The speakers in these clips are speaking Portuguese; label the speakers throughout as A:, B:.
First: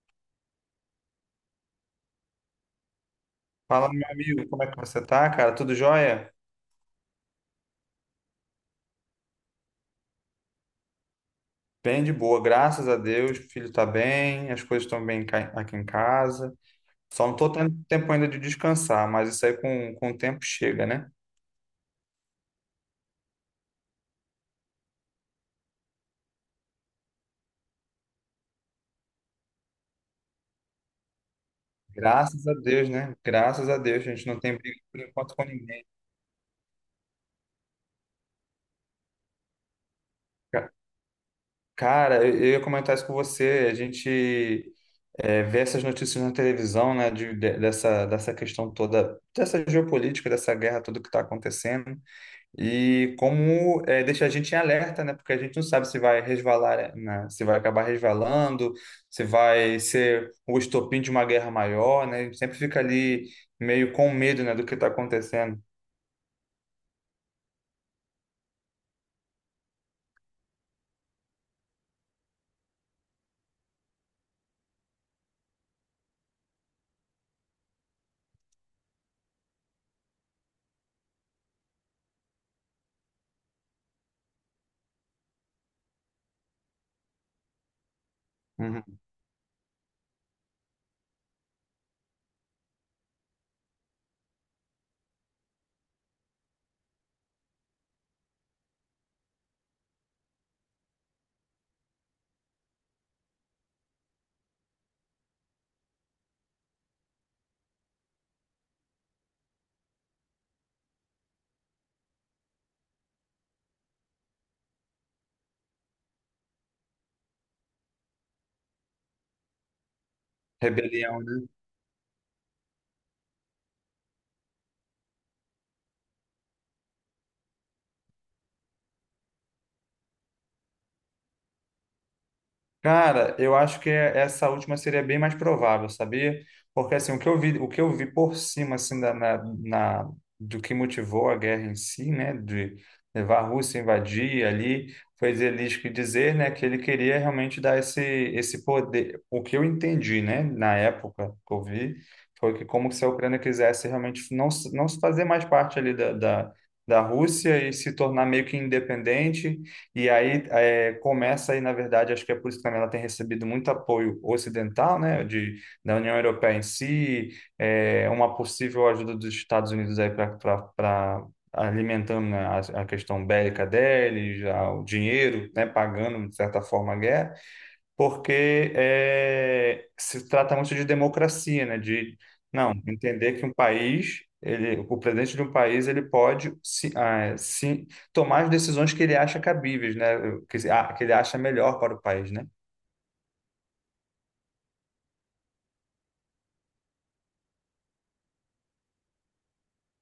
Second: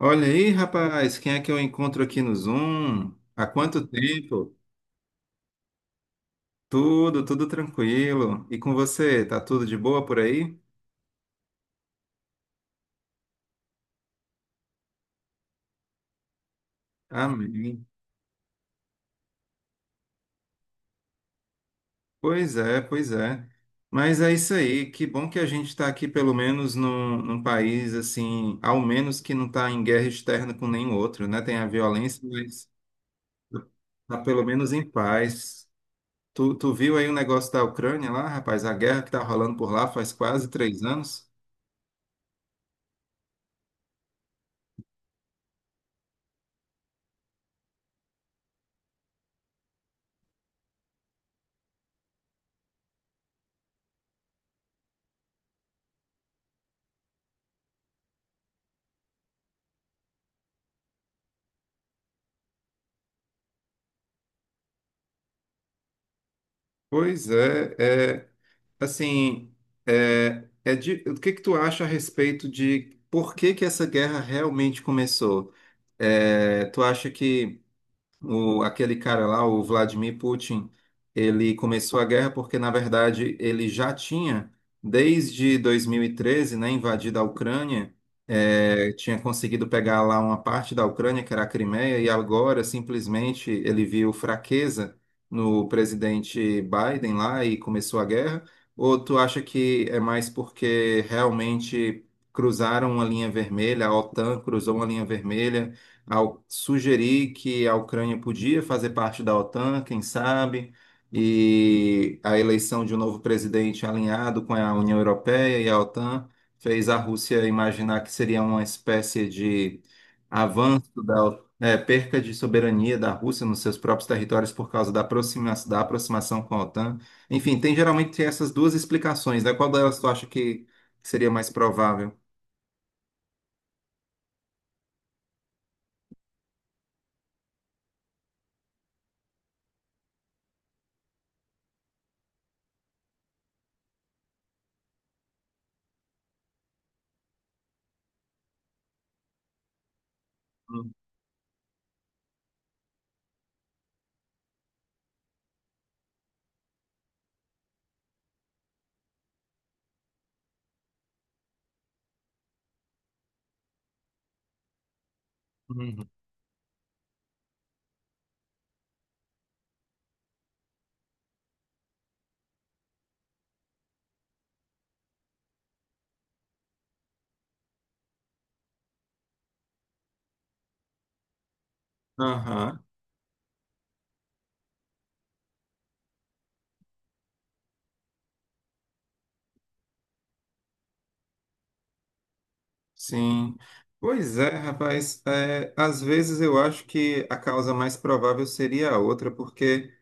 A: Olha aí, rapaz, quem é que eu encontro aqui no Zoom? Há quanto
B: Fala, meu amigo,
A: tempo?
B: como é que você tá, cara? Tudo jóia?
A: Tudo tranquilo. E com você, tá tudo de boa por aí?
B: Bem de boa, graças a Deus. O filho tá bem, as coisas estão bem aqui em casa. Só não tô tendo
A: Amém.
B: tempo ainda de descansar, mas isso aí com o tempo chega, né?
A: Pois é. Mas é isso aí, que bom que a gente está aqui pelo menos num país assim, ao menos que não está em guerra externa com nenhum outro, né? Tem a violência,
B: Graças a
A: mas
B: Deus, né? Graças a Deus, a
A: tá
B: gente não
A: pelo
B: tem
A: menos
B: briga
A: em
B: por enquanto com
A: paz.
B: ninguém.
A: Tu viu aí o negócio da Ucrânia lá, rapaz? A guerra que tá rolando por lá faz quase
B: Ca-
A: 3 anos?
B: Cara, eu ia comentar isso com você. A gente vê essas notícias na televisão, né? Dessa questão toda, dessa geopolítica, dessa guerra toda que está acontecendo. E como é, deixa a gente em alerta, né? Porque a gente não sabe se vai resvalar, né? Se vai acabar resvalando, se vai ser o estopim de uma guerra maior, né? A gente sempre fica ali meio com medo, né, do que está acontecendo.
A: Pois é, é. Assim, o que que tu acha a respeito de por que que essa guerra realmente começou? É, tu acha que o, aquele cara lá, o Vladimir Putin, ele começou a guerra porque, na verdade, ele já tinha, desde 2013, né, invadido a Ucrânia,
B: Uhum.
A: tinha conseguido pegar lá uma parte da Ucrânia, que era a Crimeia, e agora, simplesmente, ele viu fraqueza no presidente Biden lá e começou a guerra? Ou tu acha que é mais porque realmente cruzaram uma linha vermelha, a OTAN cruzou uma linha vermelha, ao sugerir que a Ucrânia podia fazer parte da OTAN, quem sabe, e a eleição de um novo presidente alinhado com a União Europeia e a OTAN fez a Rússia imaginar que seria uma espécie de avanço
B: Rebelião,
A: da
B: né?
A: perca de soberania da Rússia nos seus próprios territórios por causa da da aproximação com a OTAN. Enfim, tem geralmente essas duas explicações, né? Qual delas tu acha que seria mais provável?
B: Cara, eu acho que essa última seria bem mais provável, sabia? Porque assim, o que eu vi, o que eu vi por cima na- do que motivou a guerra em si, né, de levar a Rússia a invadir ali, foi Zelensky dizer, né, que ele queria realmente dar esse poder. O que eu entendi, né, na época que eu vi, foi que como se a Ucrânia quisesse realmente não se fazer mais parte ali da, da Rússia e se tornar meio que independente e aí começa aí, na verdade, acho que é por isso que também ela tem recebido muito apoio ocidental, né, da
A: Uhum.
B: União Europeia em si, é, uma possível ajuda dos Estados Unidos aí para alimentando né, a questão bélica deles, já, o dinheiro, né, pagando, de certa forma, a guerra porque é, se trata muito de democracia, né? De não
A: Aham.
B: entender que um país, ele, o presidente de um país, ele pode se, ah, se tomar as decisões que ele acha cabíveis, né? Que, que ele acha melhor para o país, né?
A: Sim. Pois é, rapaz. É, às vezes eu acho que a causa mais provável seria a outra, porque,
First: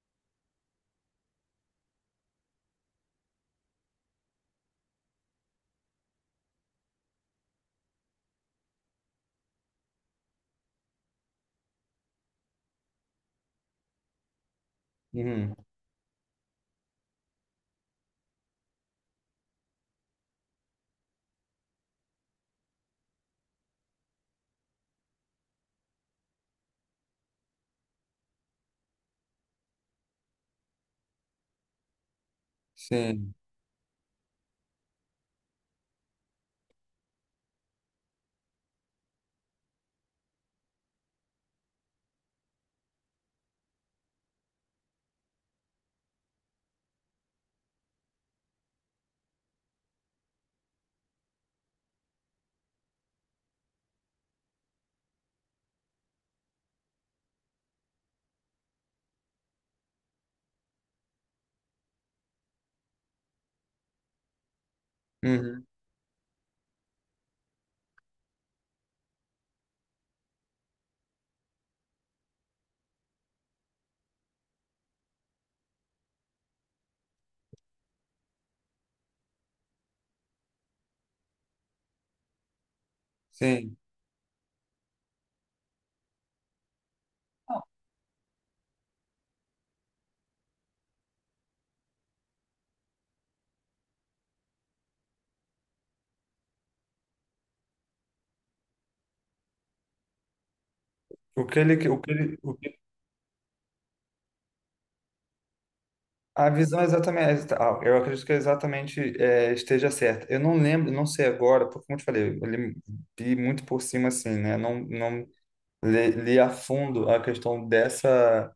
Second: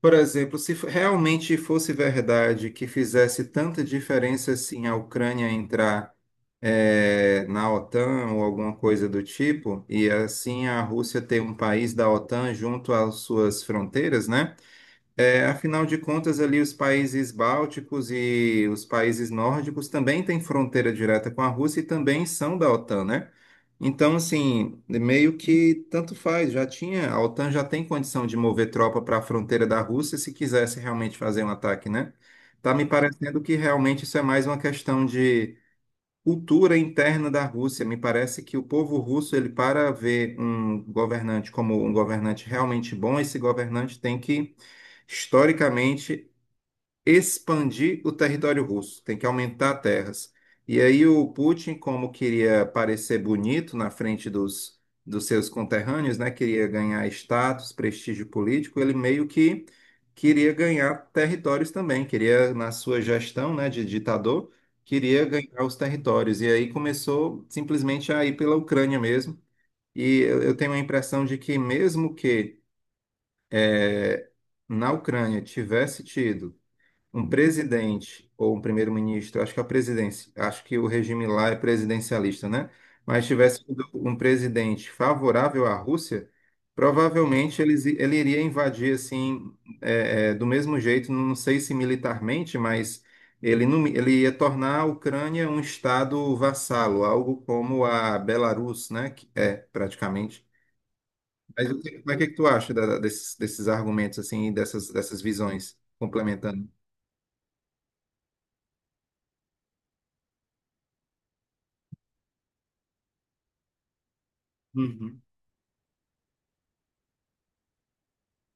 A: por exemplo, se f- realmente fosse verdade que fizesse tanta diferença assim a Ucrânia entrar, é, na OTAN ou alguma coisa do tipo, e assim a Rússia ter um país da OTAN junto às suas fronteiras, né? É,
B: Uhum.
A: afinal de contas, ali os países bálticos e os países nórdicos também têm fronteira direta com a Rússia e também são da OTAN, né? Então, assim, meio que tanto faz, já tinha, a OTAN já tem condição de mover tropa para a fronteira da Rússia se quisesse realmente fazer um ataque, né? Tá me
B: Sim.
A: parecendo que realmente isso é mais uma questão de cultura interna da Rússia. Me parece que o povo russo, ele para ver um governante como um governante realmente bom, esse governante tem que, historicamente, expandir o território russo, tem que aumentar terras. E aí o Putin, como queria parecer bonito na frente dos, dos seus conterrâneos, né, queria ganhar status, prestígio político, ele meio que queria ganhar territórios também, queria, na sua gestão, né, de ditador, queria ganhar
B: Uhum.
A: os territórios. E aí começou simplesmente a ir pela Ucrânia mesmo. E eu tenho a impressão de que mesmo que eh, na Ucrânia tivesse tido um presidente ou um primeiro-ministro, acho que a presidência, acho que o regime lá é presidencialista, né? Mas tivesse
B: Sim.
A: sido um presidente favorável à Rússia, provavelmente ele iria invadir assim, é, é, do mesmo jeito, não sei se militarmente, mas ele, não, ele ia tornar a Ucrânia um estado vassalo, algo como a Belarus, né? Que é praticamente.
B: O que
A: Mas
B: ele, o que
A: que
B: ele,
A: tu
B: o
A: acha
B: que-
A: desses, desses argumentos assim, dessas, dessas visões
B: A
A: complementando?
B: visão é exatamente, ah, eu acredito que é exatamente é, esteja certa. Eu não lembro, não sei agora, porque como eu te falei, li muito por cima assim, né? Não, li a fundo a questão dessa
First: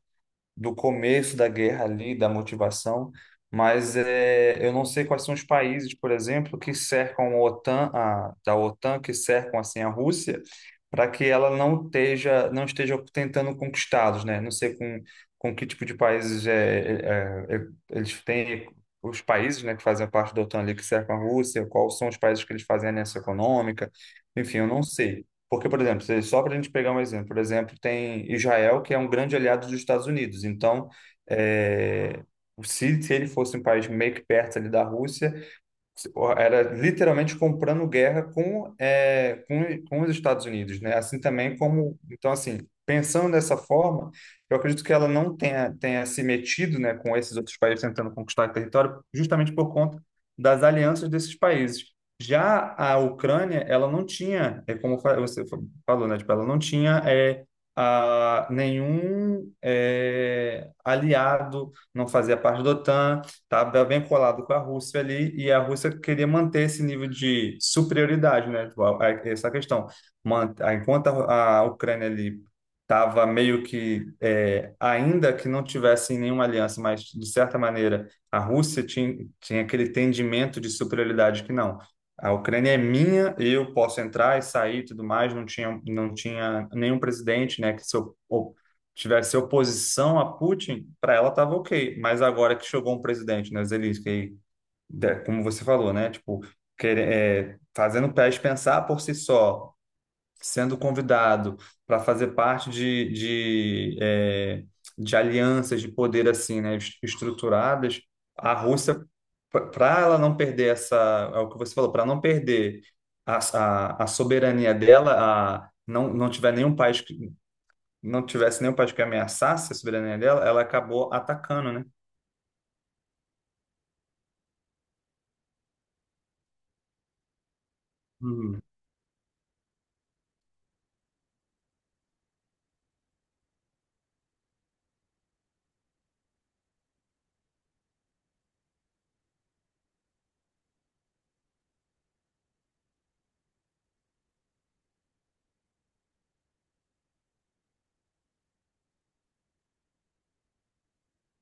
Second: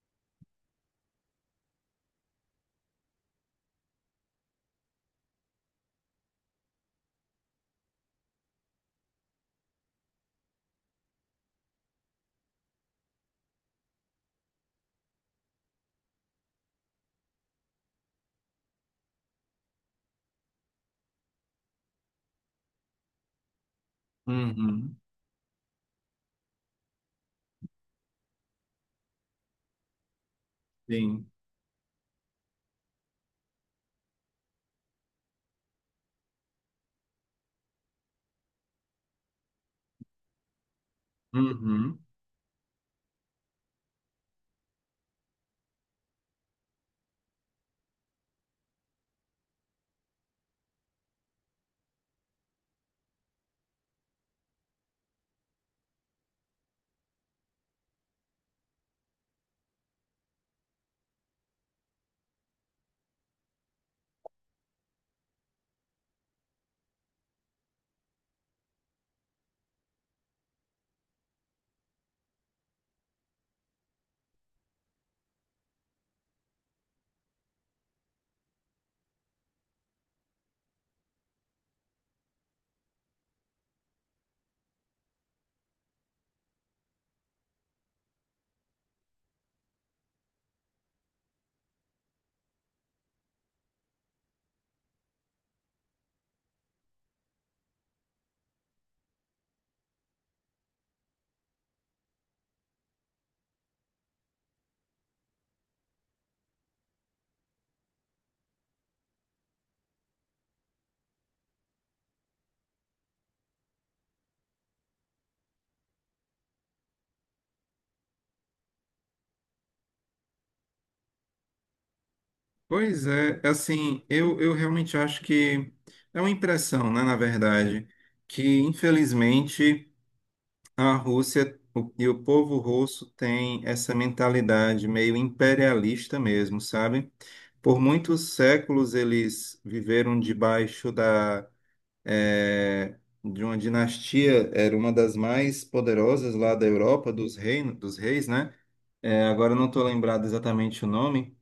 B: do começo da guerra ali, da motivação, mas é, eu não sei quais são os países, por exemplo, que cercam a OTAN, da OTAN, que cercam assim a Rússia, para que ela não esteja tentando conquistá-los, né? Não sei com que tipo de países é, eles têm os países, né, que fazem parte da OTAN ali que cercam a Rússia, quais são os países que eles fazem a aliança econômica, enfim, eu não
A: Uhum,
B: sei. Porque, por exemplo, só para a gente pegar um exemplo, por exemplo, tem Israel, que é um grande aliado dos Estados Unidos. Então,
A: sim.
B: é, se ele fosse um país meio que perto ali da Rússia, era literalmente comprando guerra com, com os Estados Unidos, né? Assim também como,
A: Uhum.
B: então assim, pensando dessa forma, eu acredito que ela não tenha, tenha se metido, né, com esses outros países tentando conquistar território, justamente por conta das alianças desses países. Já a Ucrânia, ela não tinha, é como você falou, né, tipo, ela não tinha nenhum aliado, não fazia parte da OTAN, tá bem colado com a Rússia ali, e a Rússia queria manter esse nível de superioridade, né? Tipo, essa questão. Enquanto a Ucrânia ali estava meio que, é, ainda que não tivesse nenhuma aliança, mas de certa maneira a Rússia tinha aquele entendimento de superioridade que não. A Ucrânia é minha, eu posso entrar e sair e tudo mais, não tinha nenhum presidente, né, que se op- tivesse oposição a Putin, para ela estava ok. Mas agora que chegou um presidente, né, Zelensky, como você falou, né, tipo, fazendo o país pensar por si só, sendo convidado para fazer parte de, é, de alianças de poder assim, né, estruturadas, a Rússia, para ela não perder essa, é o que você falou, para não perder a soberania dela, a, não, não tiver nenhum país não tivesse nenhum país que ameaçasse a soberania dela, ela acabou atacando, né?
A: Pois é, assim, eu realmente acho que é uma impressão, né, na verdade, que
B: Uhum.
A: infelizmente a Rússia e o povo russo tem essa mentalidade meio imperialista mesmo, sabe? Por muitos séculos eles viveram debaixo da, eh, de uma dinastia, era uma das mais poderosas lá da Europa, dos reinos, dos reis, né? Agora eu não estou lembrado exatamente o nome.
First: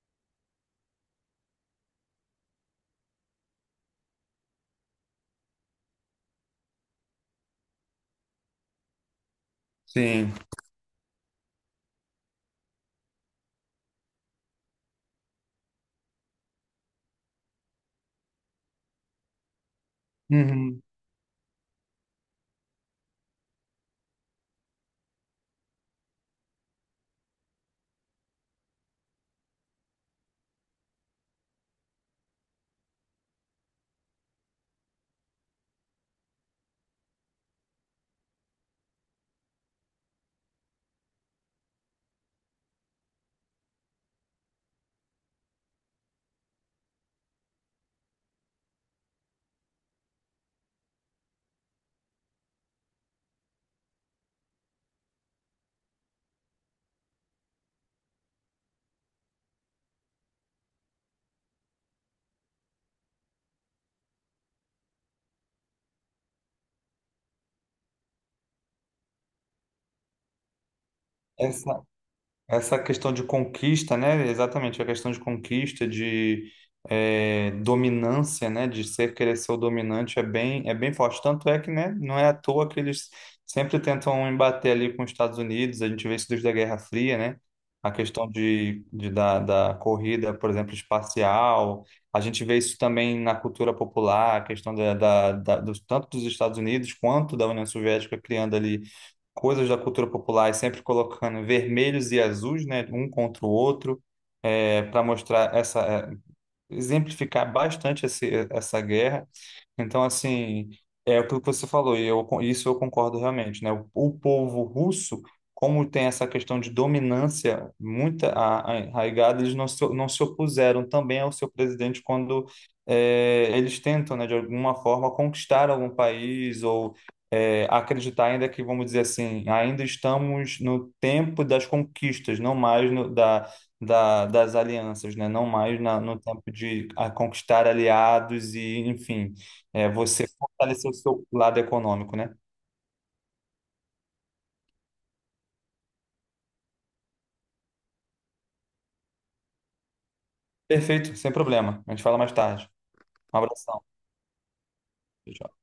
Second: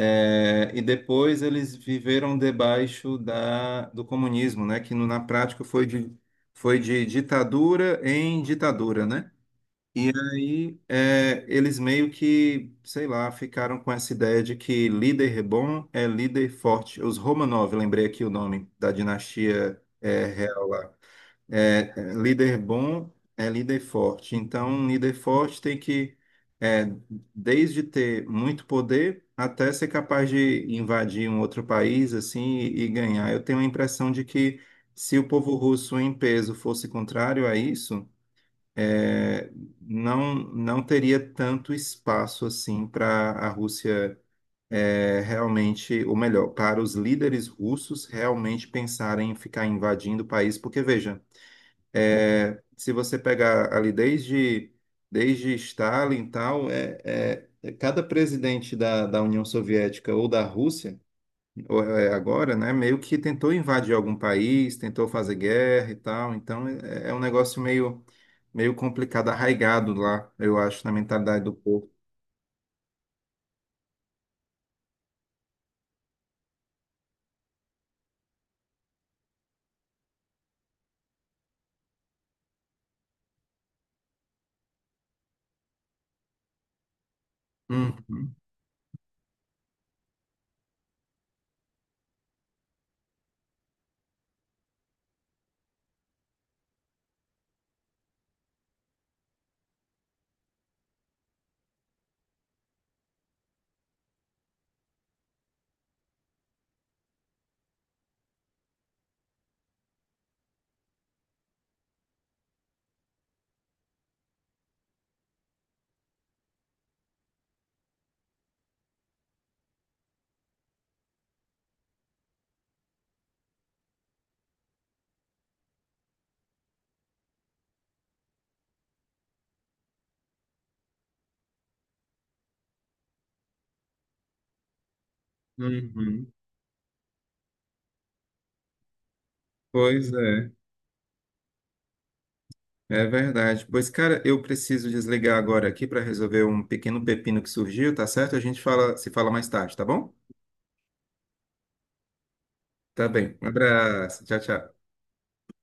A: É, e depois eles viveram debaixo da, do comunismo, né? Que na prática foi de ditadura em ditadura, né? E
B: Sim.
A: aí é, eles meio que, sei lá, ficaram com essa ideia de que líder bom é líder forte. Os Romanov, lembrei aqui o nome da dinastia é, real
B: Uhum.
A: lá. Líder bom é líder forte. Então, um líder forte tem que, é, desde ter muito poder até ser capaz de invadir um outro país assim e ganhar. Eu tenho a impressão de que se o povo russo em peso fosse contrário a isso, é, não teria tanto espaço assim para a Rússia é, realmente, ou melhor, para os líderes russos realmente pensarem em ficar invadindo o país, porque veja é, se você pegar ali desde, desde Stalin e tal, é cada presidente da, da União Soviética ou da Rússia, ou é agora, né, meio que tentou invadir algum país, tentou fazer guerra e tal. Então é, é um negócio meio, meio complicado, arraigado lá, eu acho, na mentalidade do
B: Essa,
A: povo.
B: Essa questão de conquista, né? Exatamente, a questão de conquista, de eh, dominância, né? De ser querer ser o dominante é é bem forte. Tanto é que, né? Não é à toa que eles sempre tentam embater ali com os Estados Unidos. A gente vê isso desde a Guerra Fria, né? A questão
A: Uhum,
B: da corrida, por exemplo, espacial. A gente vê isso também na cultura popular, a questão tanto dos Estados Unidos quanto da União Soviética criando ali coisas da cultura popular, e sempre colocando vermelhos e azuis, né, um contra o outro, é, para mostrar exemplificar bastante essa guerra. Então, assim, é aquilo que você falou, e eu, isso eu concordo realmente, né? O povo russo, como tem essa questão de dominância muito arraigada, eles não se opuseram também ao seu presidente quando eh, eles tentam, né, de alguma forma, conquistar algum país ou eh, acreditar ainda que, vamos dizer assim, ainda estamos no tempo das conquistas, não mais no, da, das alianças, né? Não mais no
A: uhum.
B: tempo de a conquistar aliados e, enfim, é,
A: Pois
B: você
A: é,
B: fortalecer o seu lado econômico, né?
A: é verdade. Pois, cara, eu preciso desligar agora aqui para resolver um pequeno pepino que surgiu, tá certo? A gente fala, se fala mais tarde, tá bom?
B: Perfeito, sem problema. A gente fala mais tarde.
A: Tá bem.
B: Um
A: Um
B: abração.
A: abraço. Tchau, tchau.
B: Tchau, tchau.